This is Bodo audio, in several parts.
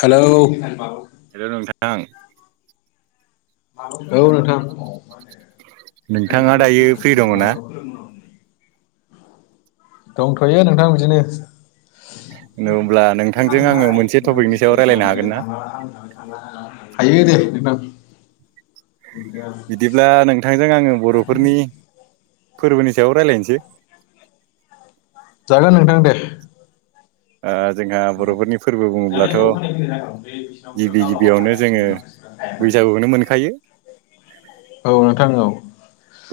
हेलौ ओं औ नोंथां नोंथाङा दायो फ्रि दङ ना? [unintelligible] दंथ'यो नोंथां बिदिनो हो होमब्ला नोंथांजों आङो मोनसे टपिकनि सायाव रायज्लायनो हागोन ना ओ हागोन हागोन हायो दे नोंथां बिा [unintelligible] बिदिब्ला नोंथांजों आङो बर'फोरनि फोरबोनि सायाव रायज्लायनोसै जागोन नोंथां दे जोंहा बर'फोरनि फोरबो बुङोब्लाथ' गिबि गिबियावनो जोङो बैसागुखौनो मोनखायो औ नोंथां औ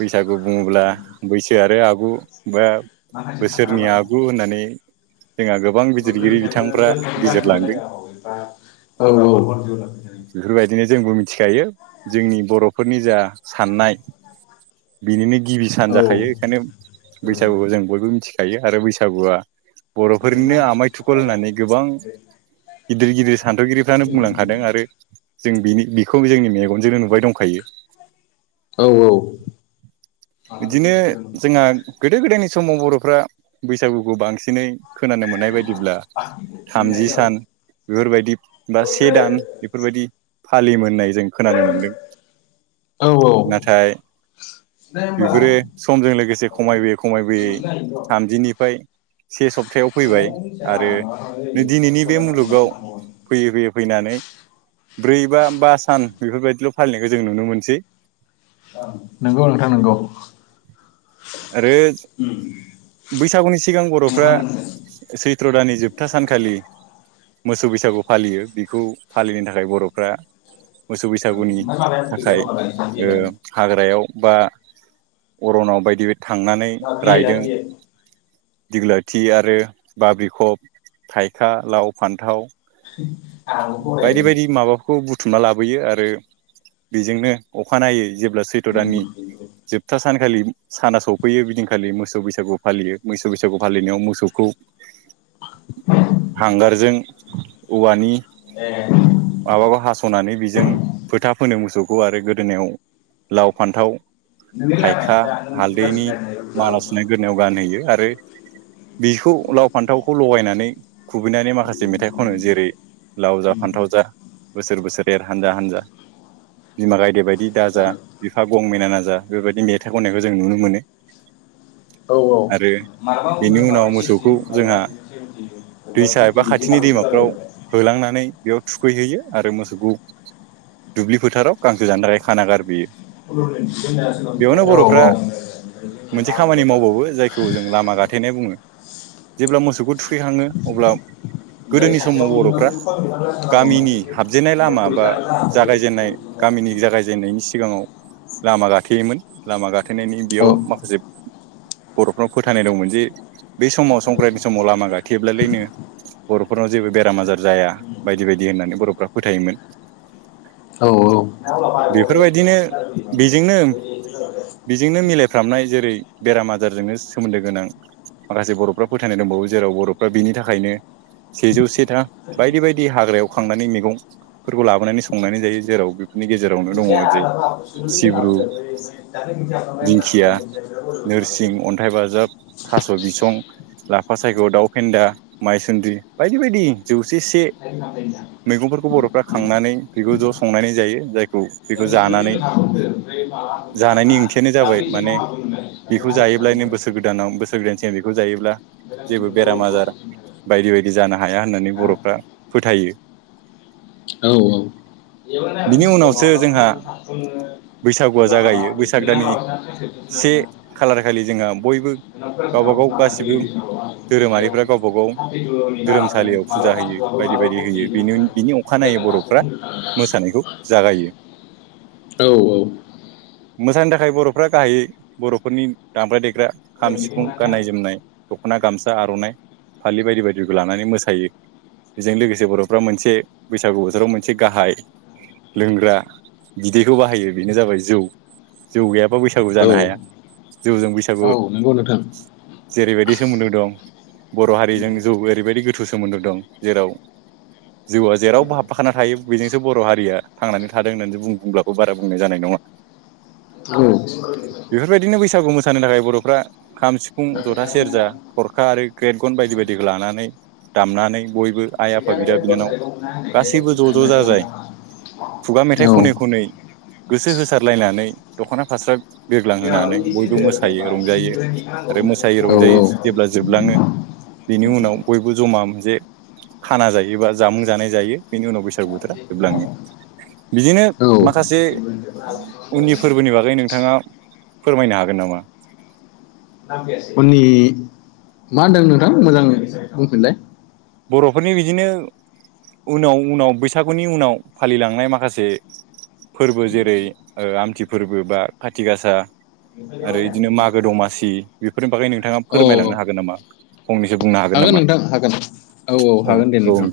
बैसागु बुङोब्ला बैसो आरो आगु बा बोसोरनि आगु होननानै जोंहा गोब गोरोंनिफ्रायबो गोरों जालांबाय एबा औ औ बेफोरबायदिनो जोंबो मिथिखायो जोंनि बर'फोरनि जा साननाय बिनिनो गिबि सान जाखायो बेखायनो बैसागुखौ जों बयबो मिथिखायो आरो बैसागुआ बर'फोरनिनो आमाय थुखल होननानै गोबां गिदिर गिदिर सान्थौगिरि फ्रानो बुंलांखादों आरो जों बिनि बेखौ जोंनि मेगनजोंनो नुबाय दंखायो औ औ बिदिनो जोंहा गोदो गोदायनि समाव बर'फ्रा बैसागुखौ बांसिनै खोनानो मोननाय बायदिब्ला थामजि सान बेफोरबायदि बा से दान बेफोरबायदि फालि मोननाय जों खोनानो मोनदों औ औ नाथाय बेफोरो समजों लोगोसे खमायबोयै खमायबोयै थामजिनिफ्राय से सप्तायाव फैबाय आरो दिनैनि बे मुलुगाव [unintelligible] फैयै फैयै फैनानै ब्रै बा बा सान बेफोरबायदिल' फालिनायखौ जों नुनो मोनसै नंगौ नोंथां नोंगौ आरो बैसागुनि सिगां बर'फ्रा सैत्र' दानानि जोबथा सानखालि मोसौ बैसागु फालियो बेखौ फालिनो थाखाय बर'फ्रा मोसौ बैसागुनि थाखाय ओ हाग्रायाव बा अरनाव बायदि थांनानै रायदों दिग'लिथि आरो बाब्रिखब थाइखा लाव फान्थाव बायदि बायदि माबा खौ बुथुमना लाबोयो आरो बेजोंनो अखानायै जेब्ला सैत्र' दाननि जोबथा सानखालि साना सौफैयो बिदिनखालि मोसौ बैसागु फालियो मोसौ बैसागु फालिनायाव मोसौखौ हांगारजों औवानि ए माबाबा हास'नानै बिजों फोथा फोनो मोसौखौ आरो गोदोनायाव लाव फान्थाव नोंनि थाइखा लाबोनायसै दा नों बुरजासिन लाबोनो [unintelligible] बानायो आरो बिखौ लाव फान्थावखौ लगायनानै खुबैनानै माखासे मेथाइ खनो जेरै लाव जा फान्थाव जा बोसोर बोसोर हानजा हानजा बिमा गायदे बायदि दाजा बिफा गं मेनाना जा बेबायदि मेथाइ खननायखौ जों नुनो मोनो औ औ आरो मालाबा बेनि अबेबा उनाव माबा सिक्सटि मोसौखौ जोंहा मालाबा बिनो सेभेनटिबा दैसा एबा फिफटि बिदि खाथिनि दैमाफ्राव हाबरायबाय [unintelligible] होलांनानै बेयाव थुखैहैयो आरो मोसौखौ दुब्लि फोथाराव गांखो जानदाराय खाना गारबोयो औ बेयावनो बर'फ्रा औ मोनसे खामानि मावबावो जायखौ जों लामा गाथेनाय बुङो जेब्ला मोसौखौ थु खैखाङो अब्ला गोदोनि समाव बर'फ्रा गामिनि हाबजेननाय लामा बा जागायजेनन्नाय गामिनि जागायजेननायनि सिगाङाव लामा गाथेयोमोन लामा गा थेनायनि बेयाव माखासे बर'फ्राव फोथायनाय दंमोन जे बे समाव संक्रान्ति समाव लामा गाथेयोब्लालायनो बर'फोरनाव जेबो बेराम आजार जाया बायदि बायदि होननानै बर'फ्रा फोथायोमोन। बेफोरबायदिनो औ बेजोंनो औ बेजोंनो मिलायफ्रामनाय जेरै बेराम आजारजोंनो सोमोन्दो गोनां माखासे बर'फ्रा फोथायनाय दंबावो जेराव बर'फ्रा बिनि थाखायनो सेजौ से था बायदि बायदि हाग्रायाव खांनानै मैगंफोरखौ लाबोनानै संनानै जायो जेराव बेफोरनि गेजेराव मिथिया [unintelligible] दाखालि खानसे हाबखांबाय आंना दिंखिया ओमफाय [unintelligible] नोरसिं हाबाखै अन्थाइ बाजाब थास' बिसं लाफा सायख' दाउ फेन्दा माइसुन्द्रि बायदि बायदि जौसे से मैगंफोरखौ बर'फ्रा खांनानै बिगुर ज' संनानै जायो जायखौ बेखौ जानानै जानायनि ओंथियानो [unintelligible] जाबाय माने बेखौ जायोब्ला नो बोसोर गोदानाव बोसोर गोदान सिगां बेखौ जायोब्ला जेबो बेराम आजार बायदि बायदि जानो हाया होननानै बर'फ्रा बा फोथायो। औ औ बेबो बिनि उनावसो जोंहा बैसागुआ जागायो बैसाग दाननि से खालार खालि जोंहा बयबो गावबा गाव गासिबो धोरोमारिफ्रा गावबा गाव [unintelligible] धोरोमसालियाव [unintelligible] [unintelligible] फुजा होयो बायदि बायदि होयो बेनि बिनि अखानायै बर'फ्रा मोसानायखौ [unintelligible] जागायो औ औ। मोसानो थाखाय बर'फ्रा गाहायै बर'फोरनि दामग्रा देग्रा खाम सिफुं गाननाय जोमनाय दख'ना गामसा आर'नाइ फालि बायदि बायदिखौ लानानै मोसायो बेजों लोगोसे बर'फ्रा मोनसे बैसागु बोथोराव मोनसे गाहाय लोंग्रा बिदैखौ बाहायो बेनो जाबाय जौ जौ गैयाबा बैसागु औ जानो हाया जौजों बैसागु नंगौ नोंथां जेरैबायदि सोमोन्दो दं बर' हारिजों जौ ओरैबायदि गोथौ सोमोन्दो दं जेराव जौआ जेरावबो हाबफाखाना थायो बेजोंसो बर' हारिया थांनानै थादों होन्नानै बुं बुंब्लाबो बारा बुंनाय जानाय नङा ओम बेफोरबायदिनो बैसागु मोसानो थाखाय बर'फ्रा खाम सिफुं जथा सेरजा थरखा आरो ग्रेट गन बायदि बायदिखौ लानानै दामनानै बयबो आइ आफा बिदा बिनानाव गासैबो ज' ज' जाजाय खुगा मेथाइ औ खनै खनै गोसो होसारलायनानै दख'ना फास्रा बिरग्लांहोनानै बयबो मोसायो रंजायो आरो मोसायै रंजायै जेब्ला जोबलाङो बिनि उनाव बयबो जमा मोनसे खाना जायो बा जामुं जानाय जायो बेनि उनाव बैसागु बोथोरा जोबलाङो। बिदिनो औ माखासे उननि फोरबोनि बागै नोंथाङा फोरमायनो हागोन नामा? उननि। मा होनदों नोंथां मोजां बुंफिनलाय? बर'फोरनि बिदिनो उनाव उनाव बैसागुनि उनाव फालिलांनाय माखासे फोरबो जेरै ओ आमथि फोरबो बा खाथि गासा आरो बिदिनो मागो दमासि बेफोरनि बागै नोंथाङा औ फोरमायलांनो हागोन नामा फंनैसो बुंनो हागोन। हागोन नामा? नोंथां हागोन औ औ हागोन दे नोंथां।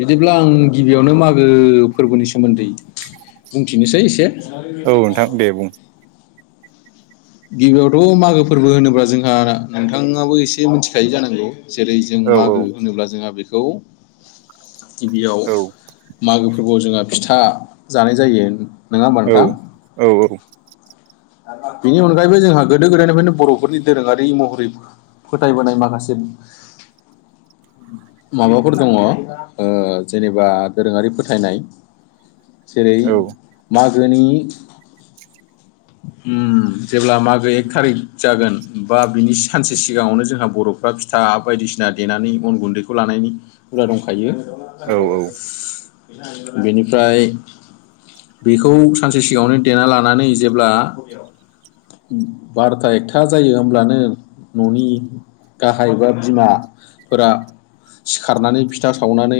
बिदिब्ला आं गिबियावनो मागो फोरबोनि सोमोन्दै बुंथिनोसै एसे। औ नोंथां दे बुं। गिबियावथ' मागो फोरबो होनोब्ला जोंहा नोंथाङाबो एसे मिथिखायो जानांगौ? जेरै जों औ औ मागो होनोब्ला जोंहा बेखौ गिबियाव औ मागो फोरबोआव जोंहा फिथा जानाय जायो। नङा होमबा औ नोंथां औ औ बेनि अनगायैबो जोंहा गोदो गोदायनिफ्रायनो बर'फोरनि दोरोङारि महरैबो फोथायबोनाय माखासे माबाफोर दङ जेनेबा दोरोङारि फोथायनाय जेरै औ मागोनि ओम जेब्ला मागो एक थारिक जागोन बा बिनि सानसे सिगाङावनो जोंहा बर' एबा फिथा बायदिसिना देनानै अन गुन्दैखौ लानायनि हुदा दंखायो औ बेनिफ्राय बेखौ सानसे सिगाङावनो देना लानानै जेब्ला बार'था एकथा जायो होमब्लानो न'नि गाहाय बा बिमाफोरा सिखारनानै फिथा सावनानै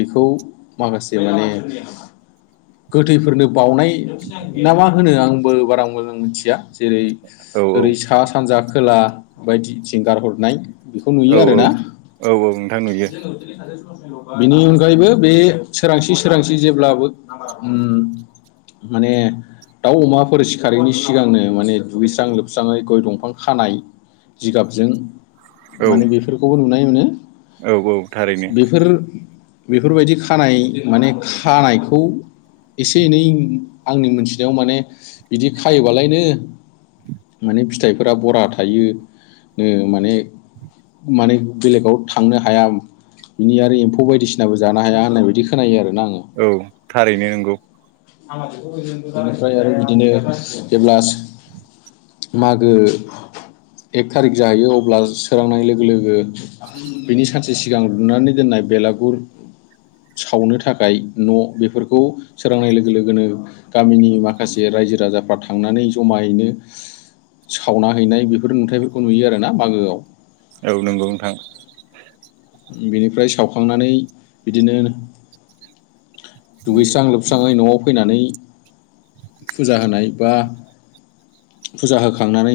बेखौ माखासे माने गोथैफोरनो बावउनाय ना मा होनो आंबो बारा मोजां मिथिया जेरै औ ओरै सा सानजा खोला बायदि थिंगारहरनाय बेखौ औ नुयो आरो ना औ नोंथां नुयो बेनि अनगायैबो बे सोरांसि सोरांसि जेब्लाबो माने दाउ अमाफोर सिखारिनि सिगां सिगांनो माने दुगैस्रां लोबस्राङै गय दंफां खानाय जिगाबजों औ माने बेफोरखौबो नुनाय मोनो औ औ थारैनो बेफोर बेफोरबायदि खानाय माने खानायखौ एसे एनै आंनि मोनथिनायाव माने बिदि खायोबालायनो माने फिथाइफोरा बरा थायो माने माने बेलेगाव थांनो हाया बिनि आरो एम्फौ बायदिसिनाबो जानो हाया होननाय बायदि खोनायो आरोना आङो औ थारैनो नंगौ निफ्राय आरो बिदिनो जेब्ला मागो एक थारिख जाहैयो अब्ला सोरांनाय लोगो लोगो बिनि सानसे सिगां लुनानै दोननाय बेलागुर सावनो थाखाय न' बेफोरखौ सोरांनाय लोगो लोगोनो गामिनि माखासे रायजो राजाफ्रा थांनानै जमायैनो सावना हैनाय बेफोर नुथायफोरखौ नुयो आरो ना मागोआव औ नंगौ नोंथां बिनिफ्राय सावखांनानै बिदिनो दुगैस्रां लोबस्राङै न'आव फैनानै फुजा होनाय बा फुजा होखांनानै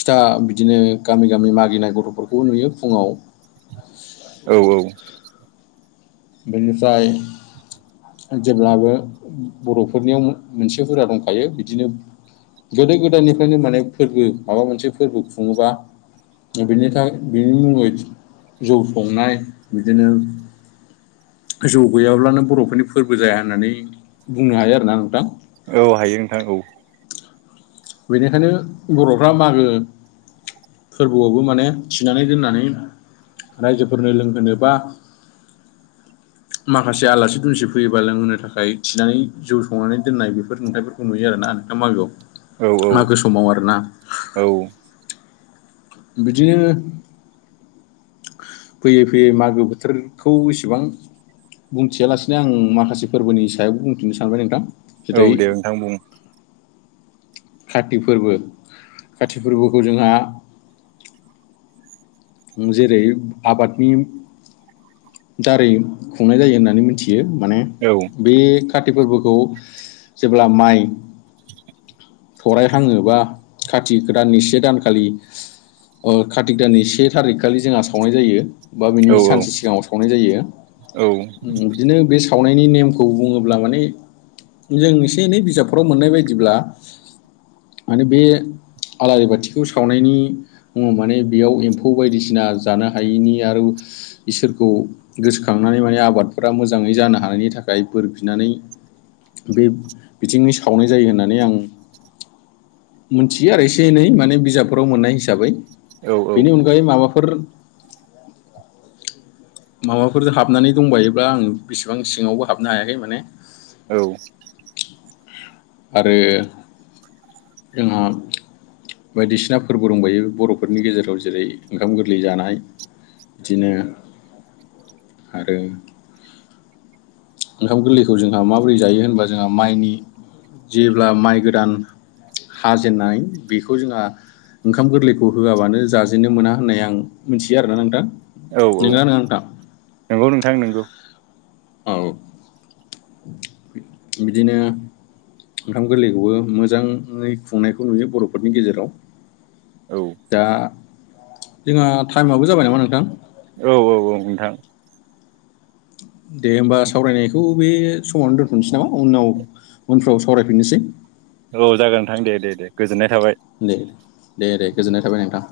फिथा बिदिनो गामि गामि मागिनाय गथ'फोरखौबो नुयो फुङाव औ औ बेनिफ्राय जेब्लाबो बर'फोरनियाव मोनसे हुदा दंखायो बिदिनो गोदो गोदायनिफ्रायनो माने फोरबो माबा मोनसे फोरबो खुङोबा दा बेनि थाखाय बिनि मुङै जौ संनाय बिदिनो जौ गैयाब्लानो बर'फोरनि फोरबो जाया होननानै बुंनो हायो आरोना नोंथां औ हायो नोंथां औ बेनिखायनो बर'फ्रा मागो फोरबोआवबो माने थिनानै दोननानै रायजोफोरनो लोंहोनोबा [inaudible] माखासे आलासि दुमसि फैयोबा लोंहोनो थाखाय थिनानै जौ संनानै दोननाय बेफोर नुथाइफोरखौ नुयो आरोना नोंथां मागोआव औ औ मागो समाव आरोना औ। बिदिनो फैयै फैयै मागो बोथोरखौ इसेबां बुंथियालासिनो आं माखासे फोरबोनि सायावबो बुंथिनो सानबाय नोंथां। औ जेरै दे नोंथां बुं। काति फोरबो काति फोरबोखौ जोंहा जेरै आबादनि दारै खुंनाय जायो होननानै मिथियो माने औ। बे काति फोरबोखौ जेब्ला माइ थराय हाङोबा खाथि दाननि से दानखालि ओ खाति दाननि से थारिख खालि जोंहा सावनाय जायो बा बिनि औ सानसे सिगाङाव सावनाय जायो। औ बिदिनो बे सावनायनि नेमखौ बुङोब्ला माने जों एसे एनै बिजाबफोराव मोननाय बायदिब्ला माने बे आलारि बाथिखौ सावनायनि मुङाव माने बेयाव एम्फौ फौ बायदिसिना जानो हायैनि आरो इसोरखौ गोसोखांनानै माने आबादफोरा मोजाङै जानो हानायनि थाखाय बोर बिनानै बे बिथिंनि सावनाय जायो होननानै आं मोनथियो आरो एसे एनै माने बिजाबफोराव मोननाय हिसाबै बेनि अनगायै माबाफोर माबाफोर हाबनानै दंबायोब्ला आं बेसेबां सिङावबो हाबनो हायाखै माने औ। आरो जोंहा बायदिसिना फोरबो दंबायो बर'फोरनि गेजेराव जेरै ओंखाम गोरलै जानाय बिदिनो आरो ओंखाम गोरलैखौ जोंहा माबोरै जायो होनबा जोंहा माइनि जेब्ला माइ गोदान हाजेननाय बेखौ जोंहा ओंखाम गोरलैखौ होआबानो जाजेननो मोना होननाय आं मिथियो आरोना नोंथां। औ औ नोंगोना नोङा नोंथां नंगौ नोंथां नोंगौ। औ बिदिनो ओंखाम गोरलैखौबो मोजाङै खुंनायखौ नुयो बर'फोरनि गेजेराव। औ। दा जोंहा टाइमाबो जाबाय नामा नोंथां। औ औ औ नोंथां। दे होमबा सावरायनायखौ बे समावनो दोनथनोसै नामा उनाव उनफ्राव सावरायफिननोसै। औ जागोन नोंथां दे दे दे गोजोननाय थाबाय। दे दे दे गोजोननाय थाबाय नोंथां।